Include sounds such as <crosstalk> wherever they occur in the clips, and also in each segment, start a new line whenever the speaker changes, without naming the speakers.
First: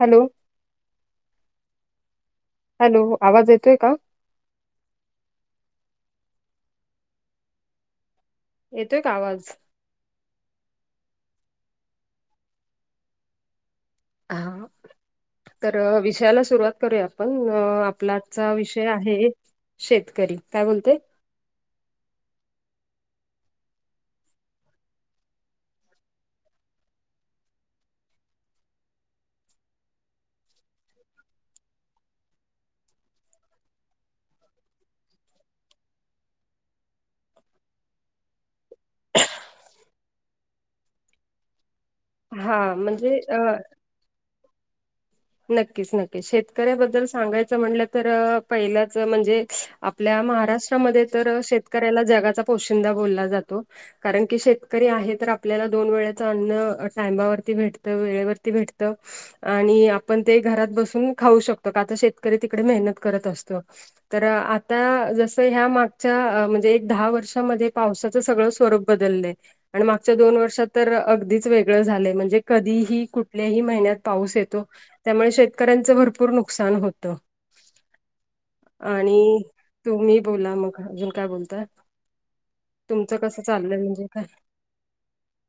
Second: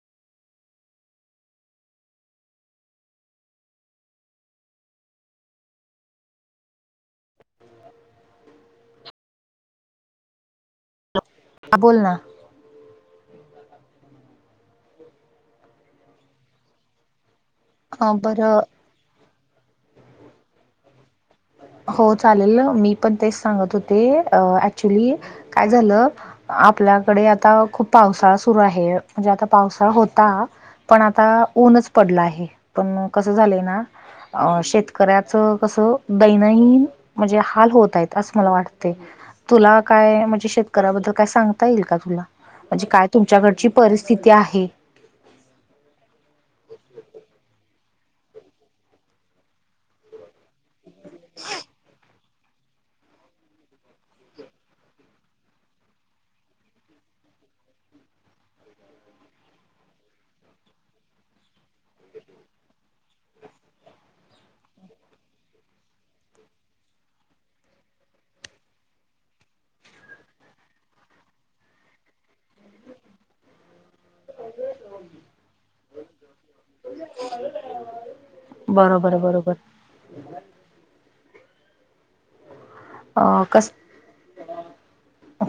Hello hello आवाज येतोय का येतोय का आवाज
हॅलो ह बोल ना
हा तर विषयाला सुरुवात करूया आपण आपलाचा
बरं
विष आहे शेतकरी काय बोलते
हो चालेल मी पण तेच सांगत होते ऍक्च्युली काय झालं आपल्याकडे आता खूप पावसाळा सुरू आहे म्हणजे आता पावसाळा होता पण आता ऊनच पडला आहे पण कसं झालंय ना अ शेतकऱ्याचं कसं दैनंदन म्हणजे हाल होत आहेत असं मला वाटते तुला काय म्हणजे शेतकऱ्याबद्दल काय सांगता येईल का तुला
हा
म्हणजे काय
अ,
तुमच्याकडची परिस्थिती आहे
नक्कीच नक्कीच शेतकऱ्याबद्दल सांगायचं म्हणलं तर पहिलंच म्हणजे आपल्या महाराष्ट्र तर शेतकऱ्याला जगाचा पोशिंदा बोलला जातो कारण की शेतकरी आहे तर आपल्याला दोन वेळेच अन्न टामावरती भेटतं वेळेवरती भेटतं आणि आपण ते घरात बसून खाऊ शकतो का आता शेतकरी तिकडे मेहनत करत असतो तर आता जसं ह्या मागच्या म्हणजे एक दहा वर्षामध्ये पावसाचं सगळं स्वरूप बदल आणि मागच्या दोन वर्षात तर अगदीच वेगळं झालं म्हणजे कधीही कुठल्याही महिन्यात पाऊस येतो त्यामुळे शेतकऱ्यांचं भरपूर नुकसान होत
बरोबर
आणि
बरोबर
तुम्ही बोला मग अजून काय बोलता तुमचं
अ
कसं चाललंय म्हणजे काय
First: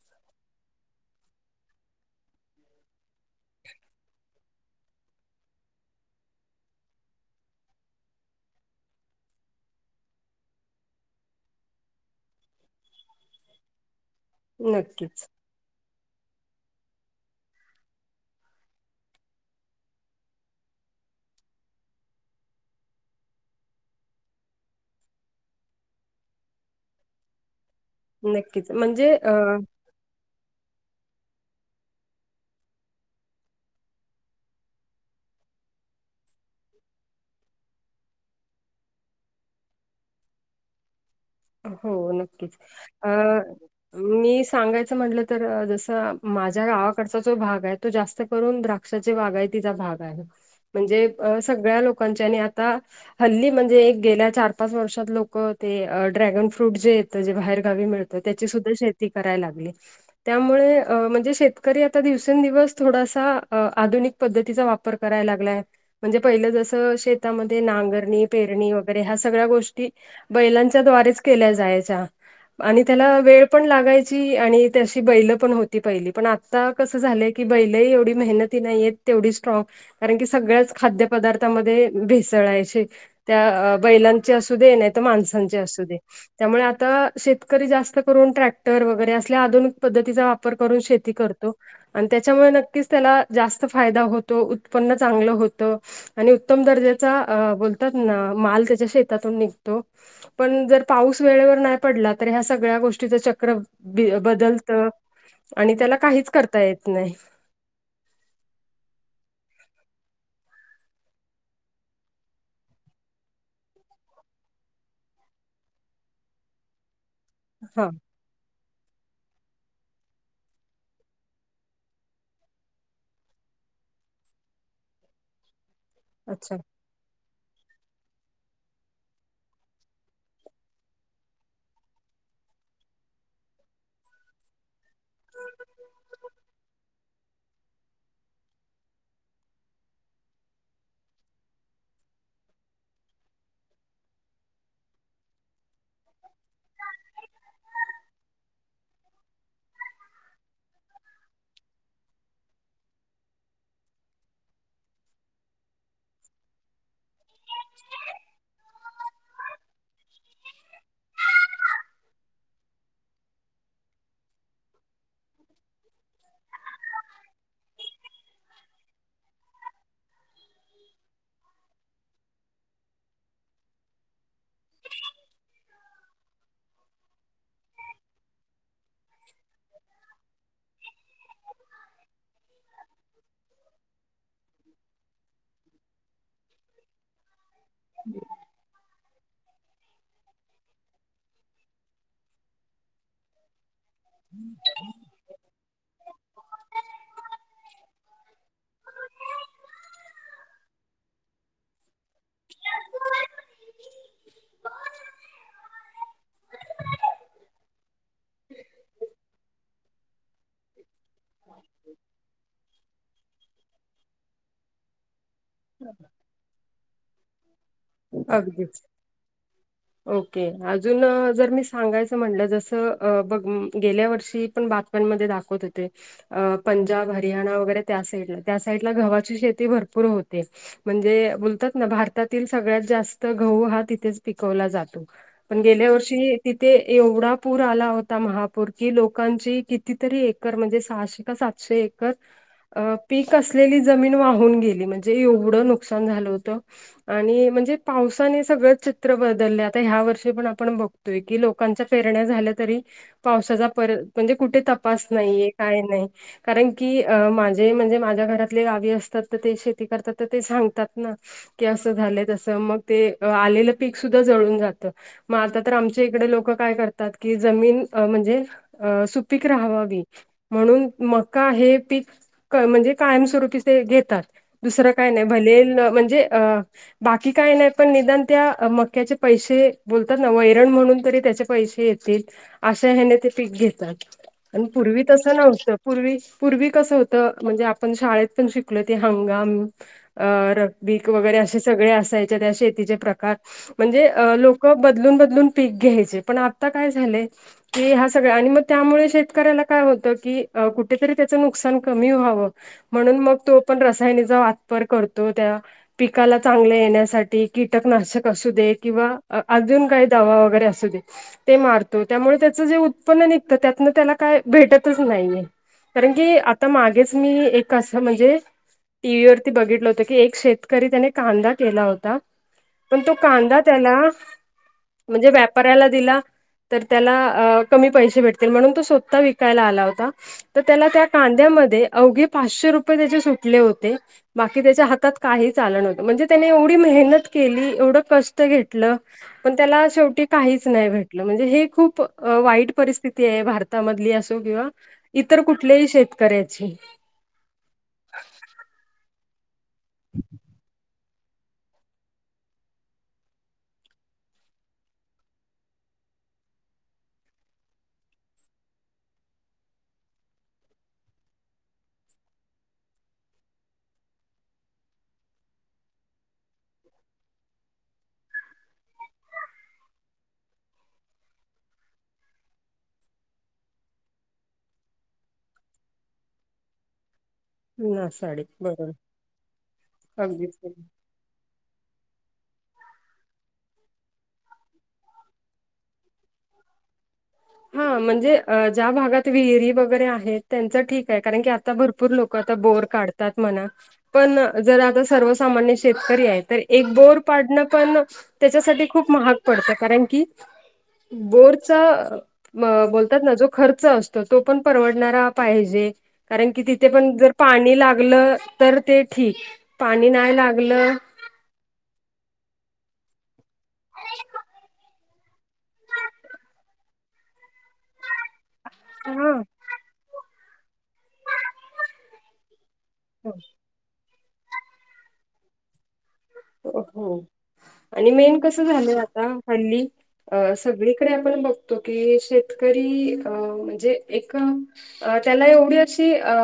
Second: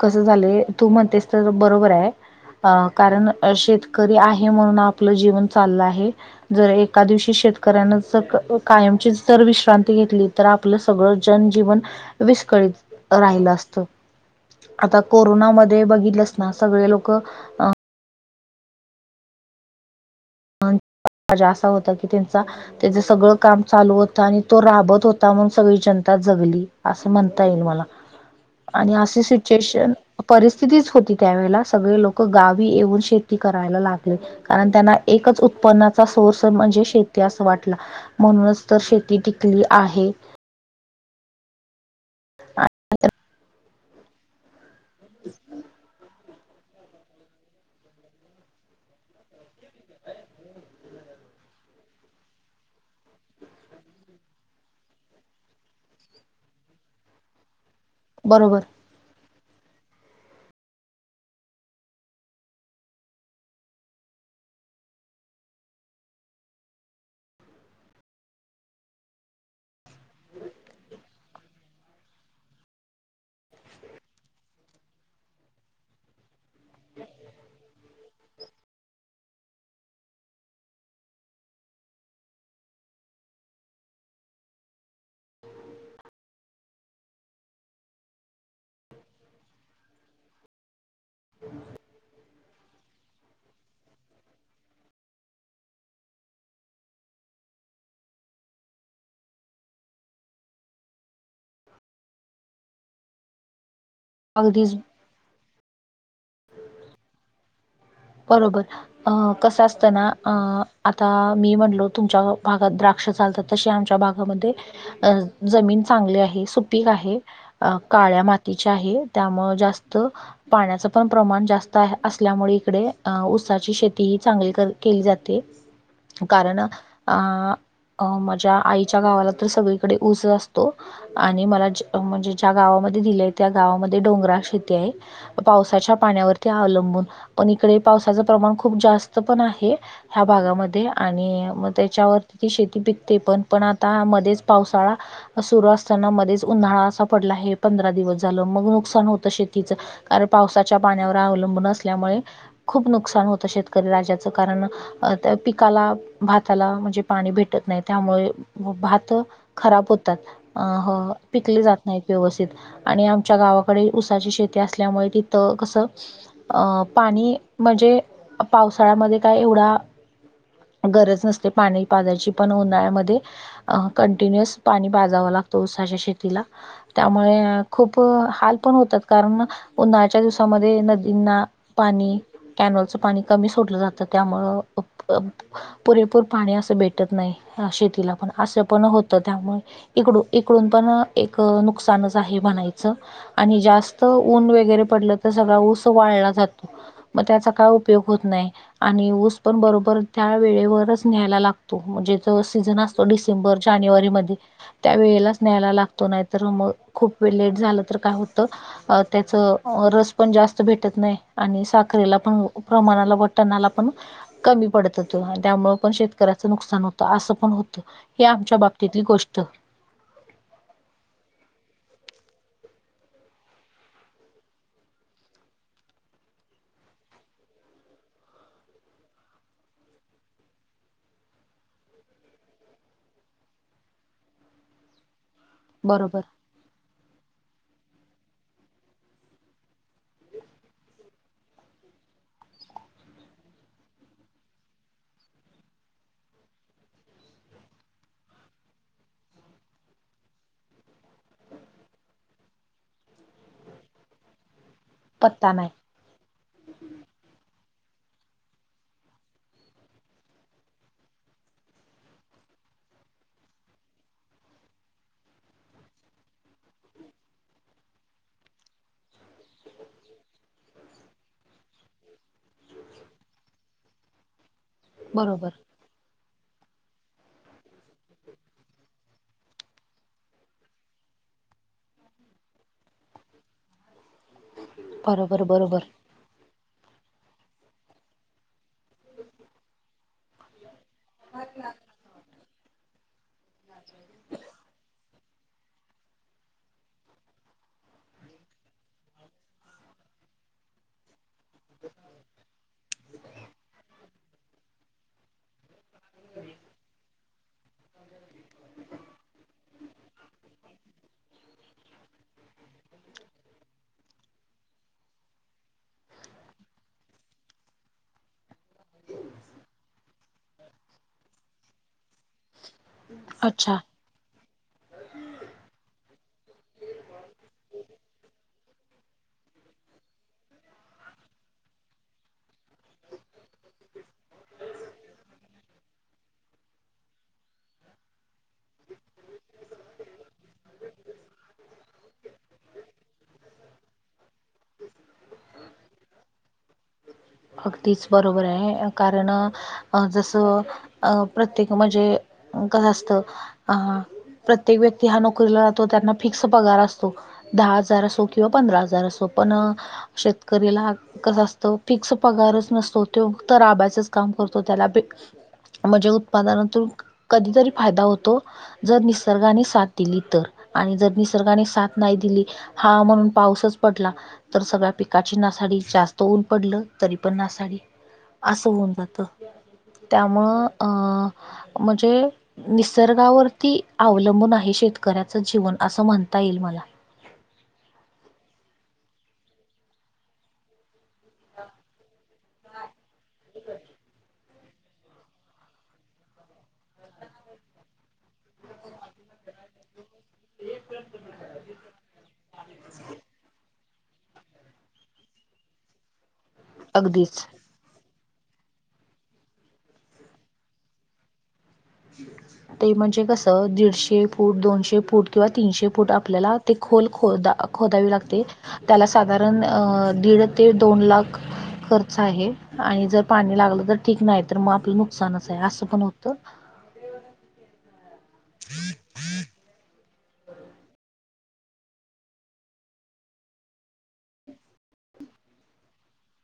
कस झाले तू म्हणतेस तर बरोबर आहे कारण शेतकरी आहे हे म्हणून आपलं जीवन चाललं आहे जर एका दिवशी शेतकऱ्यान ज कायमची जर विश्रांती घेतली तर आपलं सगळं जनजीवन विस्कळीत राहिलं असत आता
नक्कीच
कोरोनामध्ये बघितलं सगळे लोक असा होता की त्यांचा त्याच सगळं काम चालू होत आणि तो राबत होता म्हणून सगळी जनता जगली असं म्हणता येईल मला
नक्कीच
आणि
म्हणजे
असे
अ
सिच्युएशन परिस्थितीच होती त्यावेळेला सगळे लोक गावी येऊन शेती करायला लागले कारण त्यांना एकच उत्पन्नाचा सोर्स म्हणजे शेती अस वाटला म्हणूनच तर शेती टिकली आहे
हो नक्कीच अह मी सांगायचं म्हटलं तर जसं माझ्या गावाकडचा जो भाग आहे तो जास्त करून द्राक्षाची बागायतीचा भाग आहे तो म्हणजे अह सगळ्या लोकांच्या आणि आता हल्ली म्हणजे एक गेल्या चार पाच वर्षात लोक ते ड्रॅगन फ्रूट जे येतं जे बाहेर गावी मिळतं त्याची
बरोबर
सुद्धा शेती कराय लागली त्यामुळे म्हणजे शेतकरी आता दिवसेंदिवस थोडासा आधुनिक पद्धतीचा वापर कराय लागलाय म्हणजे पहिलं जस शेतामध्ये नांगरणी पेरणी वगैरे ह्या सगळ्या गोष्टी बैलां च्या द्वारेच केल्या जायच्या आणि त्याला वेळ पण लागायची आणि ते अशी बैल पण होती पहिली पण आ आता कसं झालंय की बैल ही एवढी मेहनती नाहीयेत तेवढी स्ट्रॉग कारण की सगळ्याच खाद्य पदार्थामध्ये भेसळायचे त्या बैलांचे असू दे नाही तर माणसांचे असू दे त्यामुळे आता शेतकरी जास्त करून ट्रॅक्टर वगैरे असल्या आधुनिक पद्धतीचा वा पर करून शेती करतो आणि त्याच्यामुळे नक्कीच त्याला जास्त फायदा होतो उत्पन्न चांगलं होतं आणि उत्तम दर्जाचा अह बोलतात ना माल त्याच्या शेतातून निघतो पण जर पाऊस वेळेवर नाही पडला तर ह्या सगळ्या गोष्टीच चक्र
अगदीच
बदलतं आणि त्याला काहीच करता येत नाही
बरोबर. अह कसं असतना अह आता मी म्हणलो तुमच्या भागात द्राक्ष चालतात तशी आमच्या भागामध्ये अह जमीन चांगली आहे सुपीक आहे
हा
काळ्या माती तेच आहे त्यामुळे जास्त पाण्याच पण प्रमाण जास्त आहे असल्यामुळे इकडे अं ऊसाची शेती ही चांगली केली जाते
अच्छा
कारण अं अ माझ्या आईच्या गावाला तर सगळीकडे ऊस असतो. आणि मला म्हणजे ज्या गावामध्ये दिलेय त्या गावामध्ये डोंगराळ शेती आहे पावसाच्या पाण्यावरती अवलंबून, पण इकडे पावसाचं प्रमाण खूप जास्त पण आहे ह्या भागामध्ये, आणि मग त्याच्यावर तिथे शेती पिकते पण, पण आता मध्येच पावसाळा सुरु असताना, मध्येच उन्हाळा असा पडला आहे पंधरा दिवस झालं मग नुकसान होतं शेतीच कारण पावसाच्या पाण्यावर अवलंबून असल्यामुळे, खूप नुकसान होतं शेतकरी राजाचं, कारण अ, त्या पिकाला, भाताला म्हणजे पाणी भेटत नाही, त्यामुळे म भात खराब होतात, अ हम्म पिकले जात नाहीत व्यवस्थित आणि आमच्या गावाकडे ऊसाची शेती असल्यामुळे तिथं कसं, अं पाणी म्हणजे, पावसाळ्यामध्ये काय एवढा गरज नसते पाणी पाजायची पण उन्हाळ्यामध्ये अ कंटिन्युअस पाणी पाजावं लागतं, ऊसाच्या शेतीला त्यामुळे, खूप हाल पण होतात कारण म उन्हाळच्या दिवसामध्ये नदींना पाणी कॅनलचं पाणी कमी सोडलं जातं त्यामुळं <unintelligible> पुरेपूर पाणी असं भेटत नाही शेतीला पण असं पण होत त्यामुळे इकडू इकडून पण एक नुकसानच आहे म्हणायचं आणि जास्त स्त ऊन वगैर पडलं तर सगळा ऊस वाळला जातो मग त्याचा काय उपयोग होत नाही, आणि ऊस पण बरोबर त्या वेळेवरच न्यायला लागतो तो म्हणजे जो सीझन असतो डिसेंबर जानेवारीमध्ये त्या वेळेलाच न्यायला लागतो, नाही तर मग खूप वेळ लेट झालं तर काय हो त त्याच रस पण जास्त भेटत नाही, आणि साकरीला पण प्रमाणाला, बटणाला पण कमी पडत. आणि त्यामुळे पण शेतकऱ्याचं नुकसान होतं,, असं पण होतं,, ही आमच्या
अगदीच
बाबतीतली गोष्ट.
ओके,,, अजून जर मी सांगायचं म्हटलं,, जसं बघ गेल्या वर्षी पण बऽ पण मध्ये दाखवत होते. अ पंजाब, हरियाणा वगैरे त्या साईडला,, त्या साईडला गव्हाची शेती भरपूर होतेऽ म्हणजे,, बोलतात ना भारतातीलऽ सगळ्यात जास्त गहु हा तिथेच पिकवला जातो,, पण गेल्या
बरोबर
वर्षीऽ तिथे, एवढा पूर आला होता, महापूर,, कि लोकांची कितीतरी एकर,, म्हणजे सहाशे का सातऽ शे एकरऽ अ, पीक असलेली जमीन वाहून गेली,,, म्हणजे एवढं नुकसान झालं होतंऽ आणि, म्हणजे पावसाने सगळं चित्र बदललय,, आता ह्या वर्षी पण आपण बघतोय की लोकऽ लोकांच्या पेरण्या झाल्या तरी,, पावसाचा परत, म्हणजे कुठे तपास नाहीये,,
पत्ता नाही
काय नाहीये. कारण की,, अ माझे म्हणजे माझ्या घरातले गावी असतात,, तर ते शेती करतात तर ते सांगतात ना. की असं झालंय,, तस मग ते आलेलं पीक सुद्धा जळून जात. मग आता तर आमच्या इकडे लोक काय करतात, की जमीन म्हणजेऽ अ सुपीक राहावावी,, म्हणून मका हे पीकऽ म्हणजे कायमस्वरूपी ते घेतात,, दुसरं काय नाही,,
बरोबर
भले म्हणजे अऽ बाकी काही नाही पण निदान त्या मक्याचे पैसे,, बोलतात ना,, वैरण म्हणून तरी त्याच्याऽ पैसे येतील,, अशा ह्याने ते पीक घेतात,, प पूर्वी तसं
बरोबर
नव्हतं,,
बरोबर
पूर्वीऽ पूर्वी कसं होत? म्हणजे आपण शाळेत पण शिकलो ते हंगामऽ अ ऽरगबीक वगैरे असेऽ असायचे ते शेतीचे प्रकार, म्हणजे लोक बदलून बदलून ऽ पीक घ्यायचे,, पण आता काय झालेय? की ह्या सगळ्या, आणि मग त्यामुळे शेतकऱ्याला काय होतं, की कुठेतरी त्याचं नुकसान कमी व्हावंऽ म्हणून मग तो पण रसायनीचा वापर करतो,, त्या पिकालाऽ चांगले येण्यासाठी कीटकनाशक असू दे,, किंवा अजून काही दवा वगैरे असू देऽ ते मारतो,, त्यामुळे त्याचं जे उत्पन्न निघतं त्यातन त्याला काय भेटतच नाहीये. कारण की, आता मागेच मी एक असं म्हणजेऽ टी व्ही वरती बघितलं होतं की एक शेतकरी त्याने कांदा केला होता पण तो कांदा
अच्छा
त्याला म्हणजे व्यापाऱ्याला दिला. तर त्याला कमी पैसे भेटतील म्हणून तो स्वतः विकायला आला होता. तर त्याला त्या कांद्यामध्ये अवघे पाचशे रुपये त्याचे सुटले होते. बाकी त्याच्या हातात काही चालं नव्हत. म्हणजे त्याने एवढी मेहनत केली एवढं कष्ट घेतलं. पण त्याला शेवटी काहीच नाही भेटलं म्हणजे हे खूप वाईट परिस्थिती आहे भारत. मधली असो किंवा इतर कुठल्याही शेतकऱ्याची.
अगदीच बरोबर आहे कारण जस. अ प्रत्येक म्हणजे कसं असतं अ प्रत्येक व्यक्ती हा नोकरीला जातो त्यांना फिक्स पगार असतो दहा हजार असो किंवा पंधरा हजार असो पण शेतकरीला कसंत फिक्स. पगारच नसतो तो तर आबा्याचच काम करतो त्याला ब म्हणजे उत्पादनातून कधीतरी फायदा होतो. जर निसर्गाने साथ दिली तर आणि जर निसर्गाने साथ नाही दिली. हा म्हणून पाऊसच पडला तर सगळ्या पिकाची नासाडी जास्त ऊन पडल तरी पण नासा
नासाडी
अस
बरोबर
होऊन जात त्यामुळं
अगदीच
अ म्हणजे. निसर्गावरती अवलंबून आहे शेतकऱ्याचं जीवन असं म्हणता येईल मला
हा म्हणजे ज्या भागात विहिरी वगैरे आहेत. त्यांचं ठीक आहे कारण की आता भरपूर लोक आता बोर काढतात म्हणा पण. जर आता सर्वसामान्य शेतकरी आहे तर एक बोर पाडणं पण. त्याच्यासाठी खूप महाग पडत कारण की बोरचा. बोलतात ना जो खर्च असतो तो पण परवडणारा पाहिजे कारण की ति ते पण जर
अगदीच
पाणी लागलं तर ते ठीक पाणी नाही लागलं
ते म्हणजे कसं दीडशे फूट दोनशे फूट किंवा तीनशे फूट आपल्याला ते खोल खदा खोदावी लागते त्याला
हा
साधारण दीड ते दोन लाख खर्च आहे आणि जर पाणी लागलं तर ठीक नाही तर मग आपलं नुकसानच आहे असं पण होत
हो आणि मेन कस झालं आता हल्ली सगळीकडे आपण बघतो की शेतकरी अ म्हणजे एक अ त्याला एवढी अशी अ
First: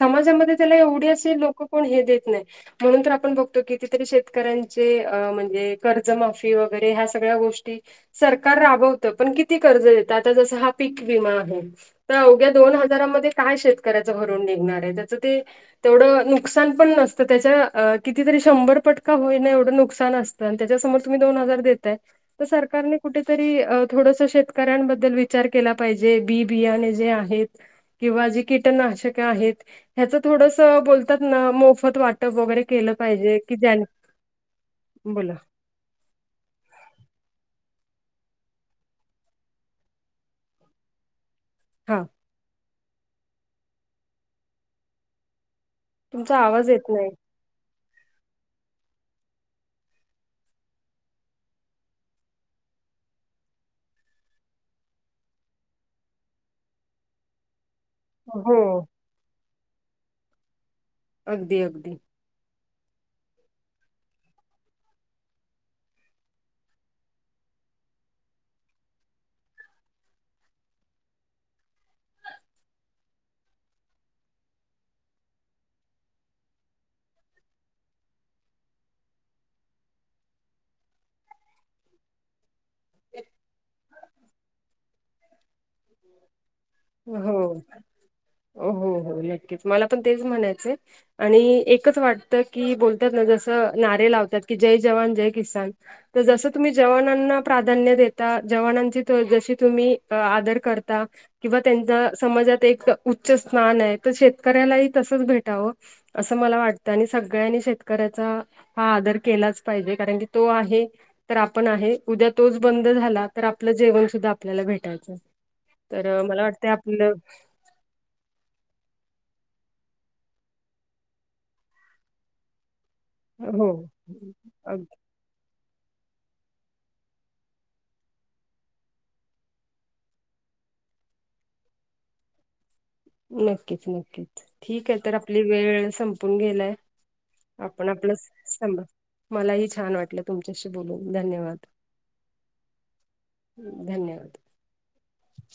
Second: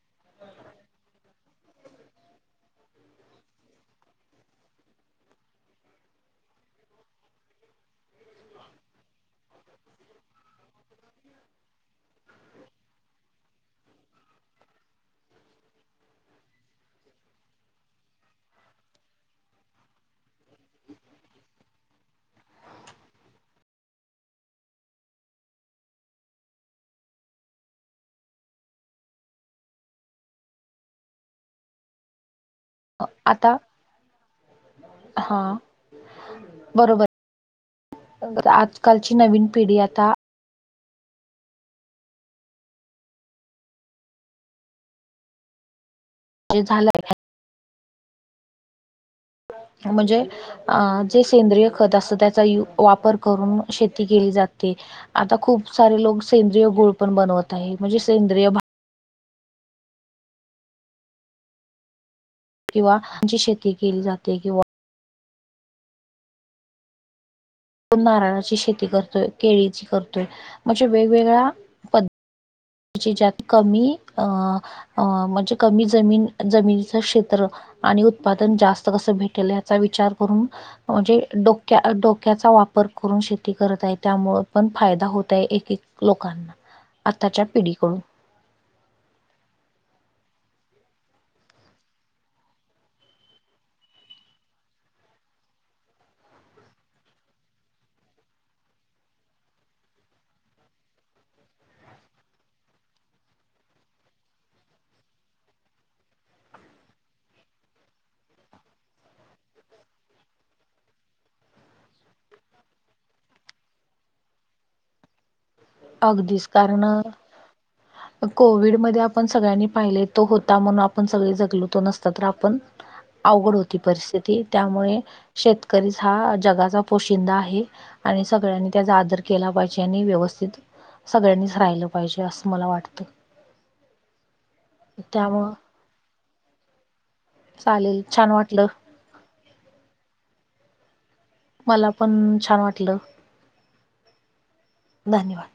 समाजामध्ये त्याला एवढी असशी लोक कोण हे देत नाही म्हणून तर आपण बघतो की कितीतरी शेतकऱ्यांचे अ म्हणजे कर्जमाफी वगैरे ह्या सगळ्या गोष्टी सरकार राबवत पण किती कर्ज देत आता जसं हा पीक विमा आहे तर अवघ्या दोन हजारामध्ये काय शेतकऱ्याचं भरून निघणार आहे त्याचं ते तेवढं नुकसान पण नतं त्याच्या कितीरी शंभर पटका होईना एवढं नुकसान असतं आणि त्याच्यासमोर तुम्ही दोन हजार दताय तर सरकारने कुठेतरी थोडस शेतकऱ्यांबद्दल विचार केला पाहिजे बी बियाणे जे आहेत किंवा जी कीटनाशक आहेत ह्याच थोडस बोलतात ना मोफत वाट वगैरे केलं पाहिजे
आता
की ज्या बोला
हा बरोबर आजकालची नवीन पिढी आता
हां तुमचा
जे
आवाज
झालं
येत नाही
म्हणजे अ जे सेंद्रिय खत असत त्याचा वापर करून शेती केली जाते आता खूप सारे लोक सेंद्रिय गुळ पण बनवत आहे म्हणजे सेंद्रिय
हो
भा
अगदी अगदी
किंवाची शेती केली जाते किंवा ो नारळाची शेती करतोय केळीची करतोय म्हणजे वेगवेगळ्या त कमी अ म्हणजे कमी जमीन जमिनीचं क्षेत्र आणि उत्पादन जास्त कसं भेटेल याचा विचार करून म्हणजे डोक्या डोक्याचा वापर करून शेती करत आहे त्यामु पण फायदा होत आहे एक लोकांना आताच्या पिढीकडून.
हो हो हो नक्कीच मला पण तेच म्हणायचंय आणि एकच वाटतं की बोलतात ना जसं नारे लावतात की जय जवान जय किसान तर जसं तुम्ही जवानांना प्राधान्य देता जवानांची जशी तुम्ही आधर करता किंवा त्यांच्या समाजात एक उच्च स्थान आहे तर शेतकऱ्यालाही तसच भेटावं असं मला वाटतं आणि सगळ्यांनी शेतकऱ्याचा हा आदर केलाच पाहिजे कारण की तो आहे तर आपण आहे उद्या तोच बंद झाला तर आपलं जेवण सुद्धा आपल्याला भेटायचं तर अ, मला
अगदीच
वाटतं
कारणं
आपलं
कोविड म आपण सगळ्यांनी पाहिले तो होता म्हणून आपण सगळे जगलतो नसत तर आपण
ह
अवघड होती परिस्थिती त्यामुळे शेतकरीच हा जगाचा पोशिंदा आहे आणि सगळ्यांनी त्याचा आदर केला पाहिजे आणि व्यवस्थित सगळ्यांनीच राहिलं पाहिजे असं मला वाटतं
नक्कीच नक्कीच ठीक आहे तर आपली
त्यामुळं
वेळ संपून गेलाय आपण
चालेल
आपलं
छान वाटलं
सां मलाही छान वाटलं तुमच्याशी बोलून धन्यवाद
मला पण छान वाटलं
धन्यवाद
धन्यवाद